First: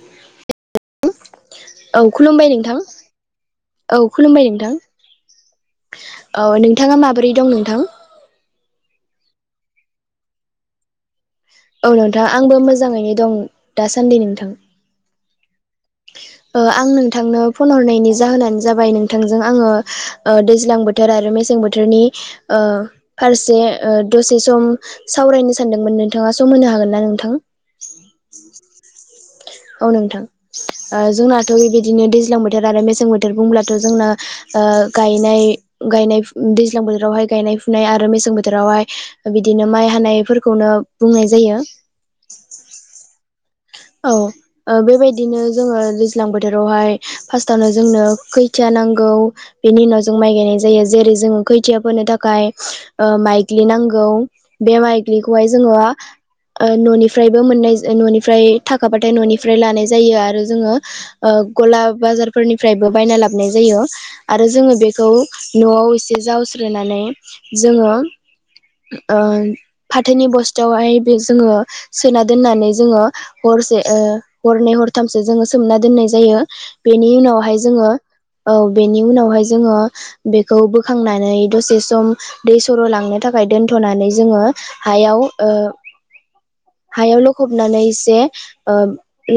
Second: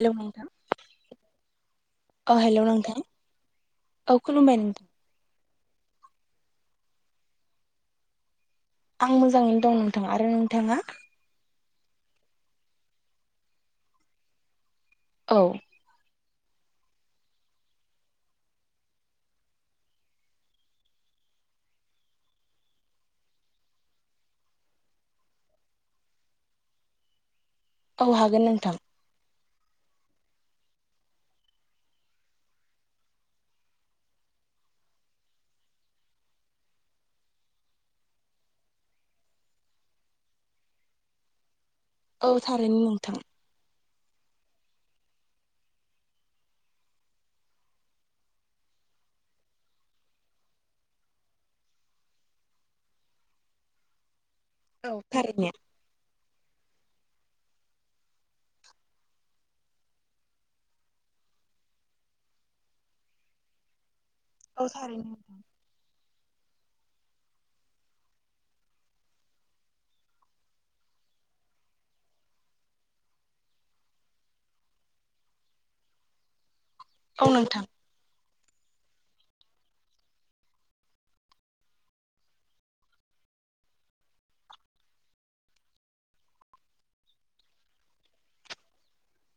Hello नोंथां औ अ खुलुमबाय हेलौ नोंथां औ खुलुमबाय नोंथां अ नोंथाङा माबोरै दं नोंथां? आं मोजाङैनो दं नोंथाङा आरो नोंथाङा? औ नोंथां आंबो मोजाङैनो दं दासान्दि नोंथां। औ। औ ओ आं नोंथांनो फन हरनायनि जाहोनानो जाबाय नोंथांजों आङो ओ दैज्लां बो थोर आरो मेसें बोथोरनि ओ फारसे ओ दसे सम सावरायनो सानदोंमोन नोंथाङा सम होनो हागोन ना नोंथां? औ हागोन नोंथां। औ नोंथां। ओ जोंनाथ' बेबायदिनो दैज्लां बोथोर आरो मेसें बोथोर बुंब्लाथ' जोंना ओ गायनाय गायनाय दैज्लां बोथोरावहाय गायनाय फुनाय आरो मेसें बोथोरावहाय बिदिनो माइ हानायफोरखौनो बुंनाय जायो। औ थारैनो नोंथां। औ ओ बेबायदिनो जोङो दैज्लां बोथोरावहाय फार्स्टआवनो जोंनो खैथिया नांगौ बेनि उनाव जों माइ गायनाय जायो। जेरै जोङो खैथिया फोनो थाखाय ओ माइग्लि नांगौ। बे औ थारैनो माग्लिखौहाय जोङो ओ न'निफ्रायबो मोननाय न'नि फ्राय थाखाफाथाय न'निफ्राय लानाय जायो आरो जोङो। ओ गला बाजारफोरनिफ्रायबो बायना लाबनाय जायो। आरो औ जोङो थारैनो बेखौ नोंथां न'आव एसे जावस्रोनानै जोङो ओन फाथोनि बस्थायावहाय बे जोङो सोना दोननानै जोङो हरसे ओ हरनै हरथामसो जोङो सोमना दोननाय जायो। बेनि औ उनावहाय नोंथां जोङो औ बेनि उनावहाय जोङो बेखौ बोखांनानै दसे सम दै सर' लांनो थाखाय दोनथ'नानै जोङो हायाव ओ हायाव लखबनानै एसे ओ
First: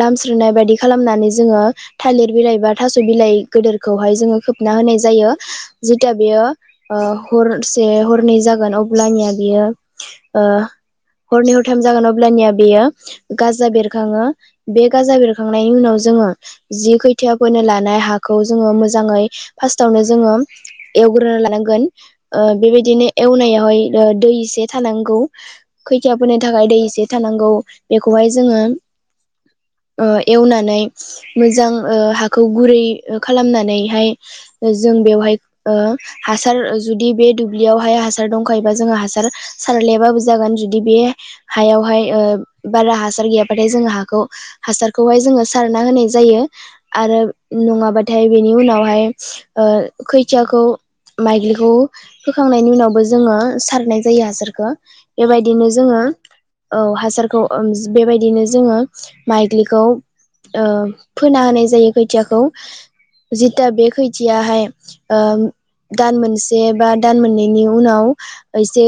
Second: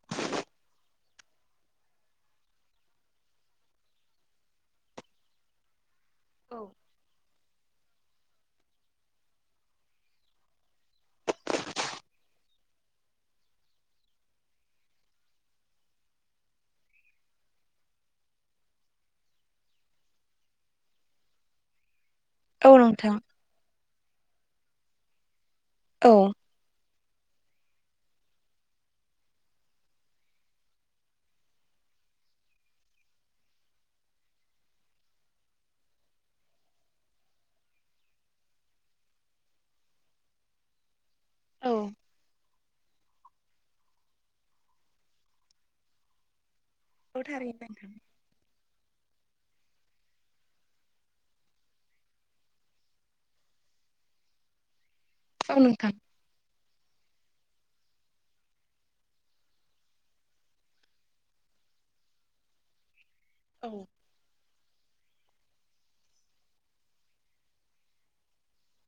लामस्रिनाय बायदि खालामनानै जोङो थालिर बिलाइ बा थास' बिलाइ गदोरखौहाय जोङो खोबना होनाय जायो‌ जिथिया बेयो औ ओ हरसे हरनै जा अब्लानिया बेयो ओ हरनै हरथाइम जागोन अब्लानिया बेयो गाजा बेरखाङो बे गाजा बेरखांनायनि उनाव जोङो जि खैथियाफोरनो लानाय हाखौ जोङो मोजाङै फार्स्टावनो जोङो एवगुर लानांगोन‌ ओ औ बेबायदिनो नोंथां एवनायावहाय ओ दै एसे थानांगौ। औ खैथिया फोनो थाखाय दै एसे थानांगौ‌। बेखौहाय जोङो ओ एवनानै मोजां ओ हाखौ गुरै खालामनानैहाय जों बेवहाय ओ हासार जुदि बे दुब्लियावहाय हा सार दंखायोबा जोङो हासार सारलायाबाबो जागोन जुदि बे औ हायावहाय बारा हासार गैयाबाथाय जोंङो हा सारखौहाय जोङो सारना होनाय जायो। आरो औ थारैनो नोंथां नङाबाथाय बेनि उनावहाय ओ खैथियाखौ माइग्लिखौ फोखांनायनि उनावबो जोङो सारनाय जायो हासारखौ। औ बेबायदिनो नोंथां जोङो औ हासारखौ बेबायदिनो जोङो माइग्लिखौ ओ फोना होनाय जायो खोथियाखौ। जिथा औ बे खैथियाहाय ओम दान मोनसे बा दान मोननैनि उनाव एसे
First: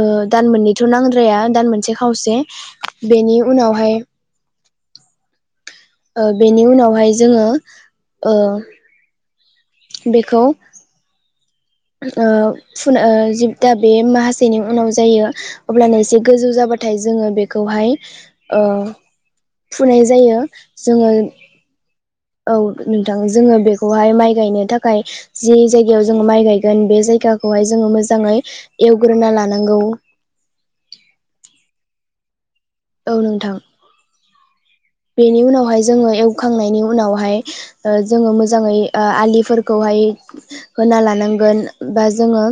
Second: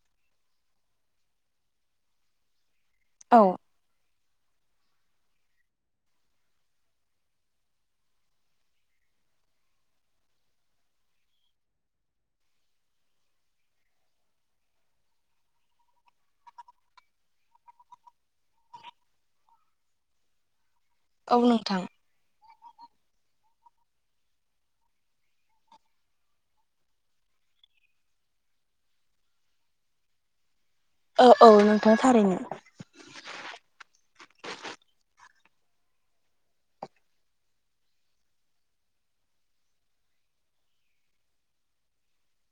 ओ दान मोननैथ' नांद्राया दान मोनसे खावसे बेनि औ उनावहाय ओ बेनि उनावहाय जोङो ओ बेखौ ओ फुुन जिबथा बे माहासेनि उनाव जायो अब्लानो एसे गोजौ जाबाथाय जोङो बेखौहाय ओ फुनाय जायो जोङो औ नोंथां औ नोंथां जोङो बेखौहाय माइ गायनो थाखाय जि जायगायाव जोंङो माइ गाय गोन बे जायगाखौहाय जोङो मोजाङै एवग्रोना लानांगौ औ औ नोंथाङा थारैनो औ नोंथां बेनि उनावहाय जोङो एवखांनायनि उनावहाय ओ जोङो मोजाङै आ आलिफोरखौहाय होना लानांगोन बा जोङो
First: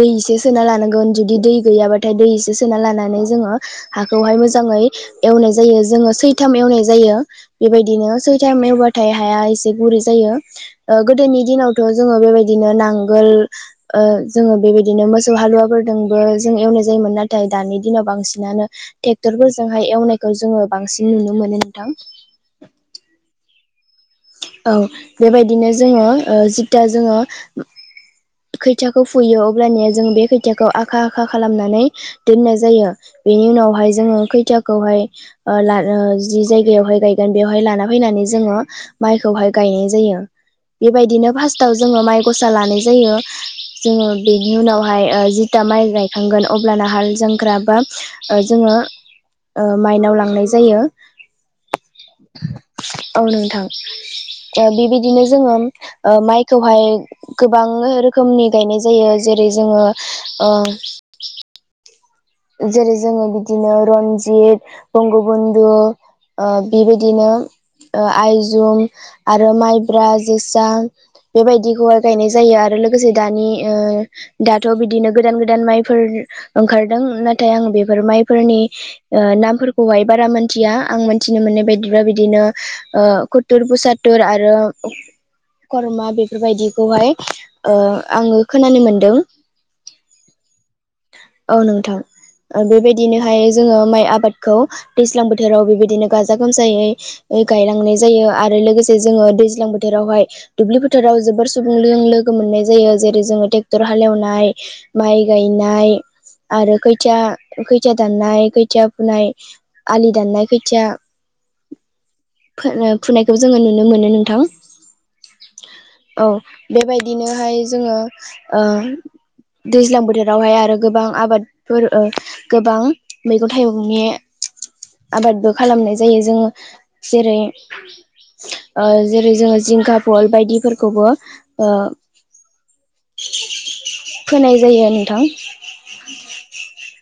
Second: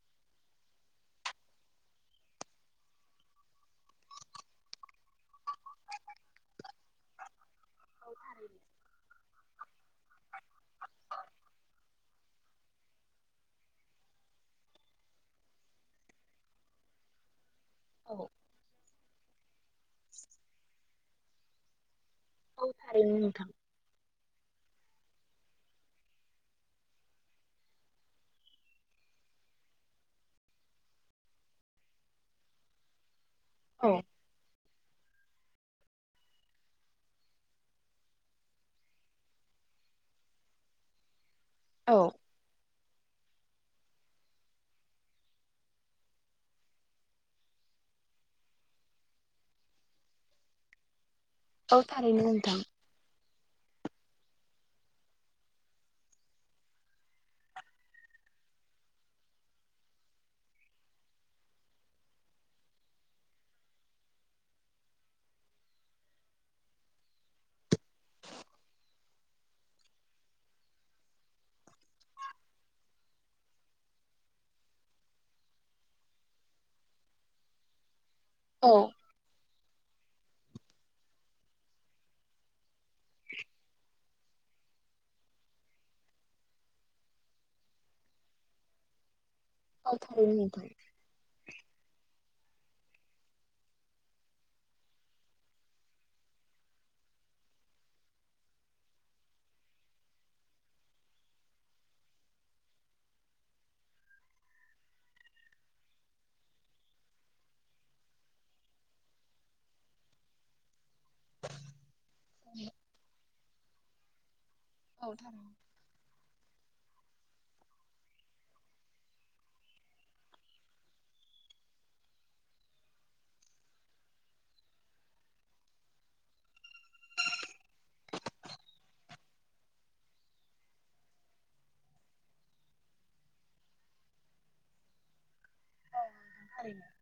दै एसे सोना लानांगोन जुदि दै गैयाबाथाय दै एसे सोना लानानै जोङो हाखौहाय मोजाङै एवनाय जायो जोङो सैथा जायो बेबायदिनो सैथा एवबाथाय हाया एसे गुरै जायो। ओ गोदोनि दिनावथ' जोङो बेबायदिनो नांगोल ओ जोङो बेबायदिनो मोसौ हालुवाफोरजोंबो जों एवनाय जायोमोन नाथाय नाथाय दानि दिनाव औ बांसिनानो ट्रेक्टरफोरजोंहाय एवनायखौ जोङो बांसिन नुनो मोनो नोंथां। औ थारैनो नोंथां औ बेबायदिनो जोङो ओ जिता जोङो खैथाखौ फुयो अब्लानिया जों बे खैथाखौ आखा आखा खालामनानै दोननाय जायो। बेनि औ उनावहाय जोङो खैथा खौहाय ला जि जायगायावहाय गायगोन बेवहाय लाना फैनानै जोङो माइखौहाय गायनाय जायो बेबायदिनो फार्स्टाव औ जोङो माइ गसा लानाय जायो। जोङो बेनि उनावहाय ओ जिथा माइ गायखांगोन अब्लाना हाल जांख्रा बा ओ जोङो ओ माइनाव लांनाय जायो। औ थारैनो होनथां औ नोंथां ओ बेबायदिनो जोङो माइखौहाय गोबां रोखोम रोखोमनि गायनाय जायो जेरै जोङो ओ जेरै जोङो बिदिनो रन्जित बंगबन्धु ओ बेबायदिनो ओ आइजुम आरो माइब्रा जोसा बेबायदिखौहाय गायनाय जायो आरो लोगोसे दानि ओ दाथ' बिदिनो गोदान गोदान माइफोर ओंखारदों नाथाय आं बेफोर माइफोरनि औ ओ नामफोरखौहाय बारा मोनथिया आं मिथिनो मोननाय बायदिब्ला बिदिनो ओ ुर फुसादटुर आरो करमा बेफोरबायदिखौहाय ओ आङो खोनानो मोनदों औ थारि नोंथां औ नोंथां ओ बेबायदिनोहाय जोङो माइ आबादखौ दैज्लां बोथोराव बेबायदिनो गाजा गोमजायै गायलांनाय जायो आरो लोगोसे जोङो दैज्लां बोथोरावहाय दुब्लि फोथाराव जोबोर सुबुं लोगो मोननाय जायो जेरै जोङो ट्रेक्टर हालेवनाय माइ गायनाय आरो खैथिया खैथिया दाननाय खैथिया फुनाय आलि दाननाय खोथिया बोनो फुनायखौ जोङो नुनो मोनो नोंथां। औ थार औ बेबायदिनोहाय जोङो ओ दैज्लां बोथोरावहाय आरो गोबां आबाद फोर ओ गोबां मैगं थाइगंनि आबादबो खालामनाय जायो जोङो जेरै ओ जेरै जोङो जिंखा फल बायदिफोरखौबो फोनाय जायो नोंथां। [unintelligible] थारैनो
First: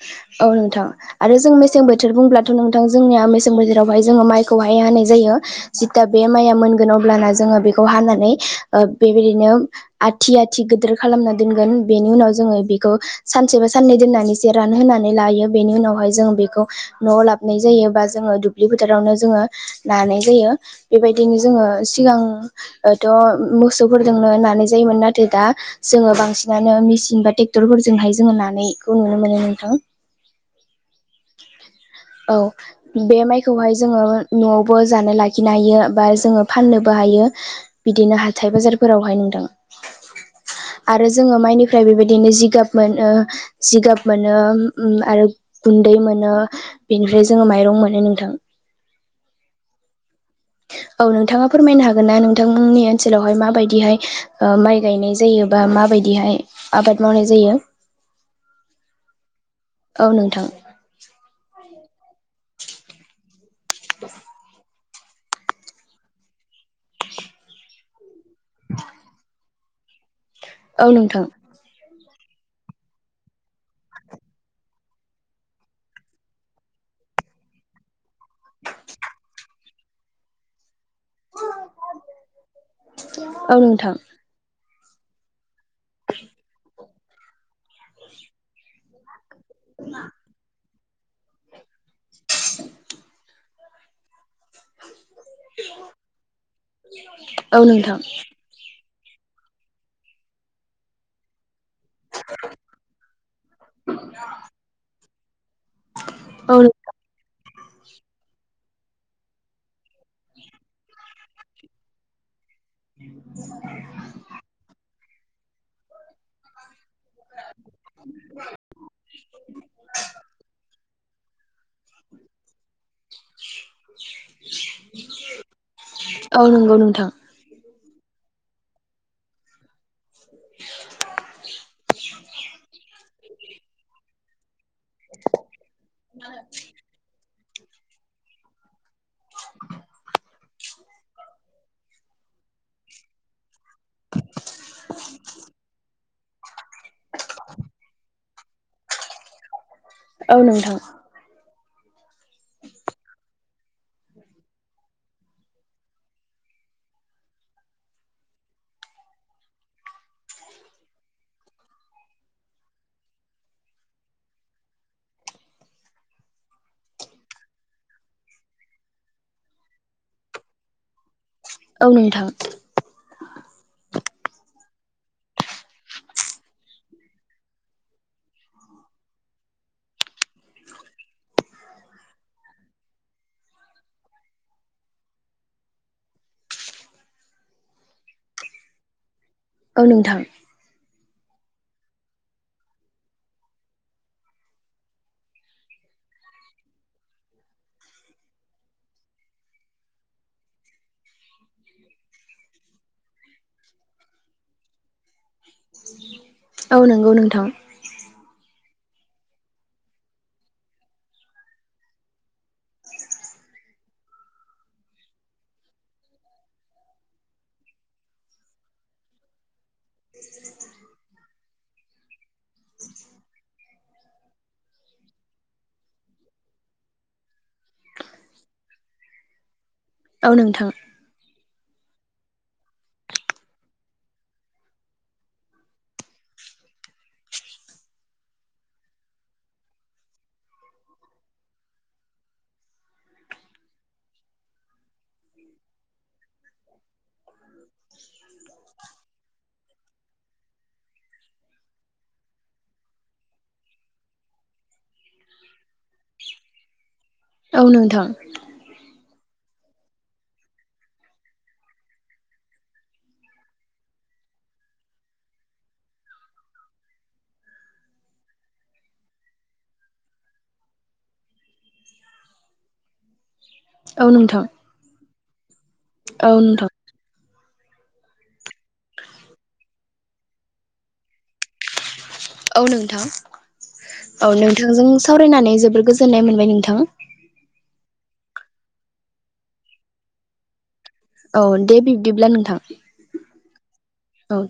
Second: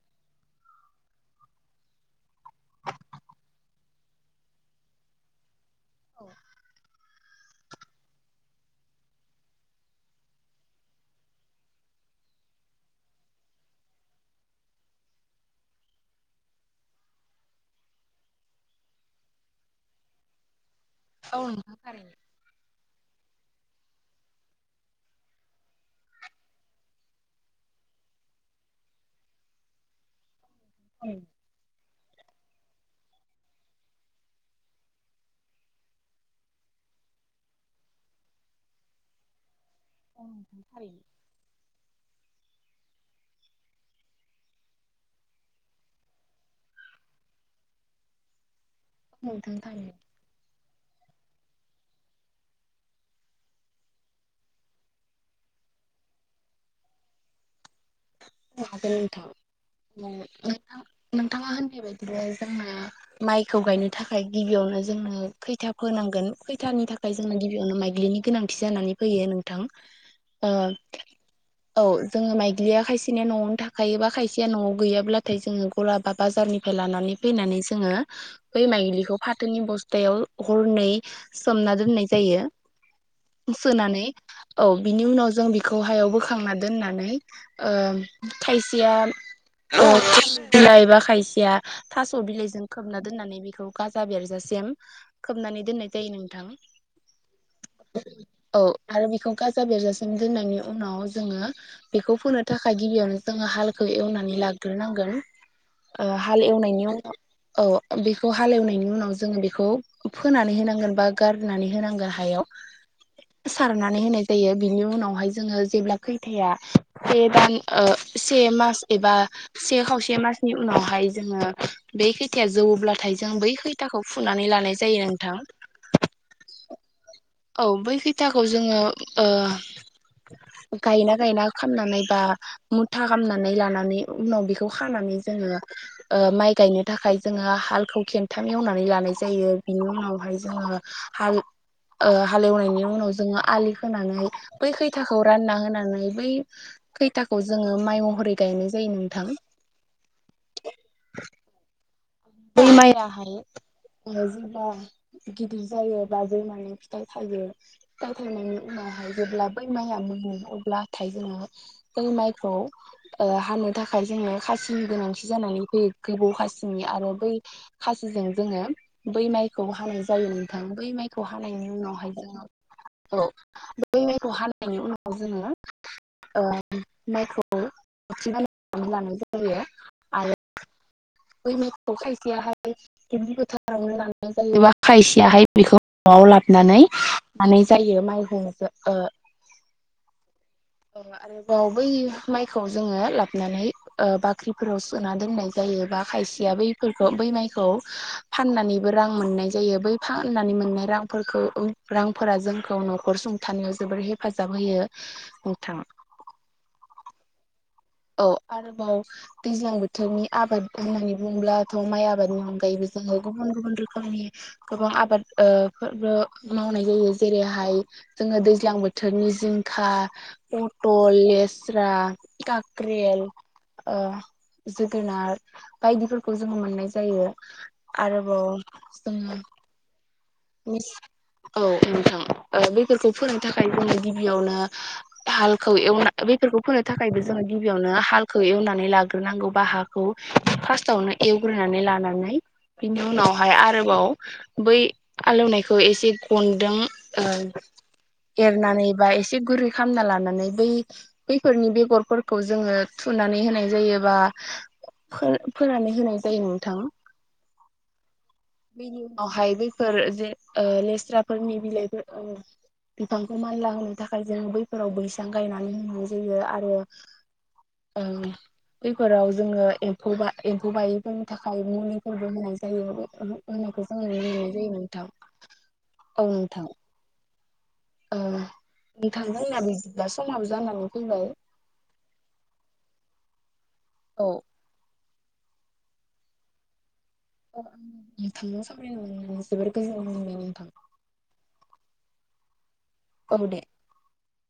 औ नोंथां आरो जों मेसें बोथोर बुंब्लाथ' नोंथां जोंनिया मेसें बोथोरावहाय जोङो माइखौहाय हानाय जायो जिथा बे औ माइया मोनगोन अब्लाना जोङो बेखौ हानानै बेबायदिनो आथि आथि गिदिर खालामना दोनगोन बेनि उनाव जोङो बेखौ सानसेबा साननै दोननानै एसो रानहोनानै लायो बेनि उनावहाय जों बेखौ नवाव लाबनाय जायो बा जोङो दुब्लि फोथारावनो जोङो नानाय जायो बेबायदिनो औ जोङो नोंथां थारैनो सिगांथ' मोसौफोरजोंनो नानाय जायोमोन नाथाय दा जोङो बांसिनानो मेसिन बा ट्रेक्टरफोरजोंहाय जोङो नानायखौ नुनो मोनो नोंथां औ औ बे माइखौहाय जोङो न'आवबो जानो लाखिनो हायो बा जोङो फाननोबो हायो बिदिनो हाथाय बाजारफोरावहाय नोंथां। आरो [unintelligible] जोङो माइनिफ्राय बेबायदिनो जिगाब मोनो जिगाब मोनो ओम आरो गुन्दै मोनो बेनिफ्राय जोङो माइरं मोनो नोंथां औ नोंथां थारैनो औ नोंथाङा फोरमायनो हागोनना नोंथांमोननि ओनसोलावहाय माबायदिहाय ओ माइ गायनाय जायो बा माबायदिहाय आबाद मावनाय जायो हागोन नोंथां नोंथाङा होननाय बायदिनो जोंना माइखौ गायनो थाखाय गिबियावनो जोंनो खैथा फोनांगोन खैथानि थाखाय जोंना गिबियावनो माइलिनि गोनांथि जानानै फैयो नोंथां ओ औ नोंथां औ जोङो माइग्लिया खायसे खायसेनिया न'आवनो थाखायो बा खायसेया न'आव गैयाब्लाथाय जोङो गला बा बाजारनिफ्राय लानानै फैनानै जोङो बै माइलिखौ फाथोनि बस्थायाव हरनै सोमना दोननाय जायो औ नोंथां सोनानै औ बिनि उनाव जों बेखौ हायाव बोखांना दोननानै थायसेया [inaudible] बिलाइबा खायसेया थास' बिलाइजों खोबना दोननानै बेखौ गाजा बेरजासिम खोबनानै दोननाय जायो नोंथां औ नोंथां औ आरो बेखौ गाजा बेरजासिम दोननायनि उनाव जोङो बेखौ फोनो थाखाय गिबियावनो जोङो हालखौ एवनानै लाग्रोनांगोन हाल औ एवनायनि उनाव औ बेखौ हालेवनायनि उनाव जोङो बेखौ फोनानै होनांगोन बा गारनानै होनांगोन हायाव सारनानै होनाय जायो बिनि उनावहाय जोङो जेब्ला खैथाया [unintelligible] से मास एबा से खावसे मासनि उनावहाय जोङो बेै खैथाया जौब्लाथाय जों बै खैथाखौ फुनानै लानाय जायो नोंथां औ नोंगौ नोंथां औ बै खैथाखौ जोङो ओ गायना गायना खामनानै बा मुथा खामनानै लानानै उनाव बेखौ खौ खानानै जोङो ओ माइ गायनो थाखाय जोङो हालखौ खेनथाम एवनानै लानाय जा जायो बिनि उनावहाय जोङो हाल ओ हालेवनायनि उनाव जोङो आलि होनानै बै खैथाखौ रानना होनानै बै खैथाखौ जोङो माइ महरै गायनाय जायो नोंथां औ नोंथां बै मायाहाय जेब्ला गिदिर जायो बा दैमानि फिथाइ थायो फिथाइ थायनायनि उनावहाय जेब्ला बै माइया मोनो अब्लाथाय जोङो बै माइखौ ओ हानो थाखाय जोङो खासिनि गोनांथि जानानै फैयो गोबौ खासिनि आरो बै खासिजों जोङो बै माइखौ हानाय जायो नोंथां बै माइखौ हानायनि औ उनावहाय नोंथां जोङो औ बेै माइखौ हानायनि उनाव जोङो ओम माइखौ [unintelligible] लानाय जायो आरो बै माइखौ खायसेयाहाय दलि गोथारावनो लाना जायोबा खायसेयाहाय बेखौ न'आव लाबोनानै मानाय जायो माइखौ ओ औ नोंथां। आरोबाव बै माइखौ जोङो लाबोनानै बाख्रिफोराव सोना दोननाय जायो बा खायसेया बैफोरखौ बै माइखौ फाननानैबो रां मोननाय जायो बै फाननानै मोननाय रांफोरखौ रांफोरा जोंखौ न'खर सं थानायाव जोबोर हेफाजाब होयो। नोंथां। औ नंगौ नोंथां। औ आरोबाव दैज्लां बोथोरनि आबाद होननानै बुङोबब्लाथ' माइ आबादनि अनगायैबो जोङो गुबुन गुबुन रोखोमनि गोबां आबाद फोरबो मावनाय जायो जेरैहाय जोङो दैज्लां बोथोरनि जिंखा पथल लेस्रा ग्रेल जोगोनार बायदिफोरखौ जोङो मोननाय जायो आरोबाव जों औ नोंथां औ नोंथां बेफोरखौ फोनो थाखाय जोंयो गिबियावनो हालखौ एवना बेफोरखौ फोनो थाखायबो जोङो गिबियावनो हालखौ एवनानै लाग्रोनांगौ बा हा खौ फार्स्टावनो एवग्रोनानै लानानै बिनि उनावहाय आरोबाव बै हालौनायखौ एसे गनदों ओ एरनानै बा एसे गुरै खालामना लानानै बै बेैफोरनि बेगरफोरखौ जोङो थुनानै होनाय जायोबा फोर-फोरनानै होनाय जायो नोंथां। औ नोंथां। बेनि उनावहाय बैफोर जे ओ लेस्राफोरनि बिलाइफोर बिफांखौ मानला होनो थाखाय जों बैफोराव बैसां गायनानै होनाय जायो आरो औ दे। बेफोराव जोङो एम्फौ एम्फौ बायिफोरनि थाखाय मुलिफोरबो होनाय जायो होननाखौ जों औ नुनो नोंथां मोननाय जायो नोंथां औ नोंथां। नोंथांमोनना बिदिब्ला समाबो जानानै फैबाय। औ नोंथां औ औ नोंथांजों सावरायनानै जोबोर गोजोननाय मोनबाय नोंथां। नोंथां' सामायनो जोबोर गोजोननाय मोनबाय नोंथां। औ दे बिब्दिब्ला नोंथां। औ दे। औ।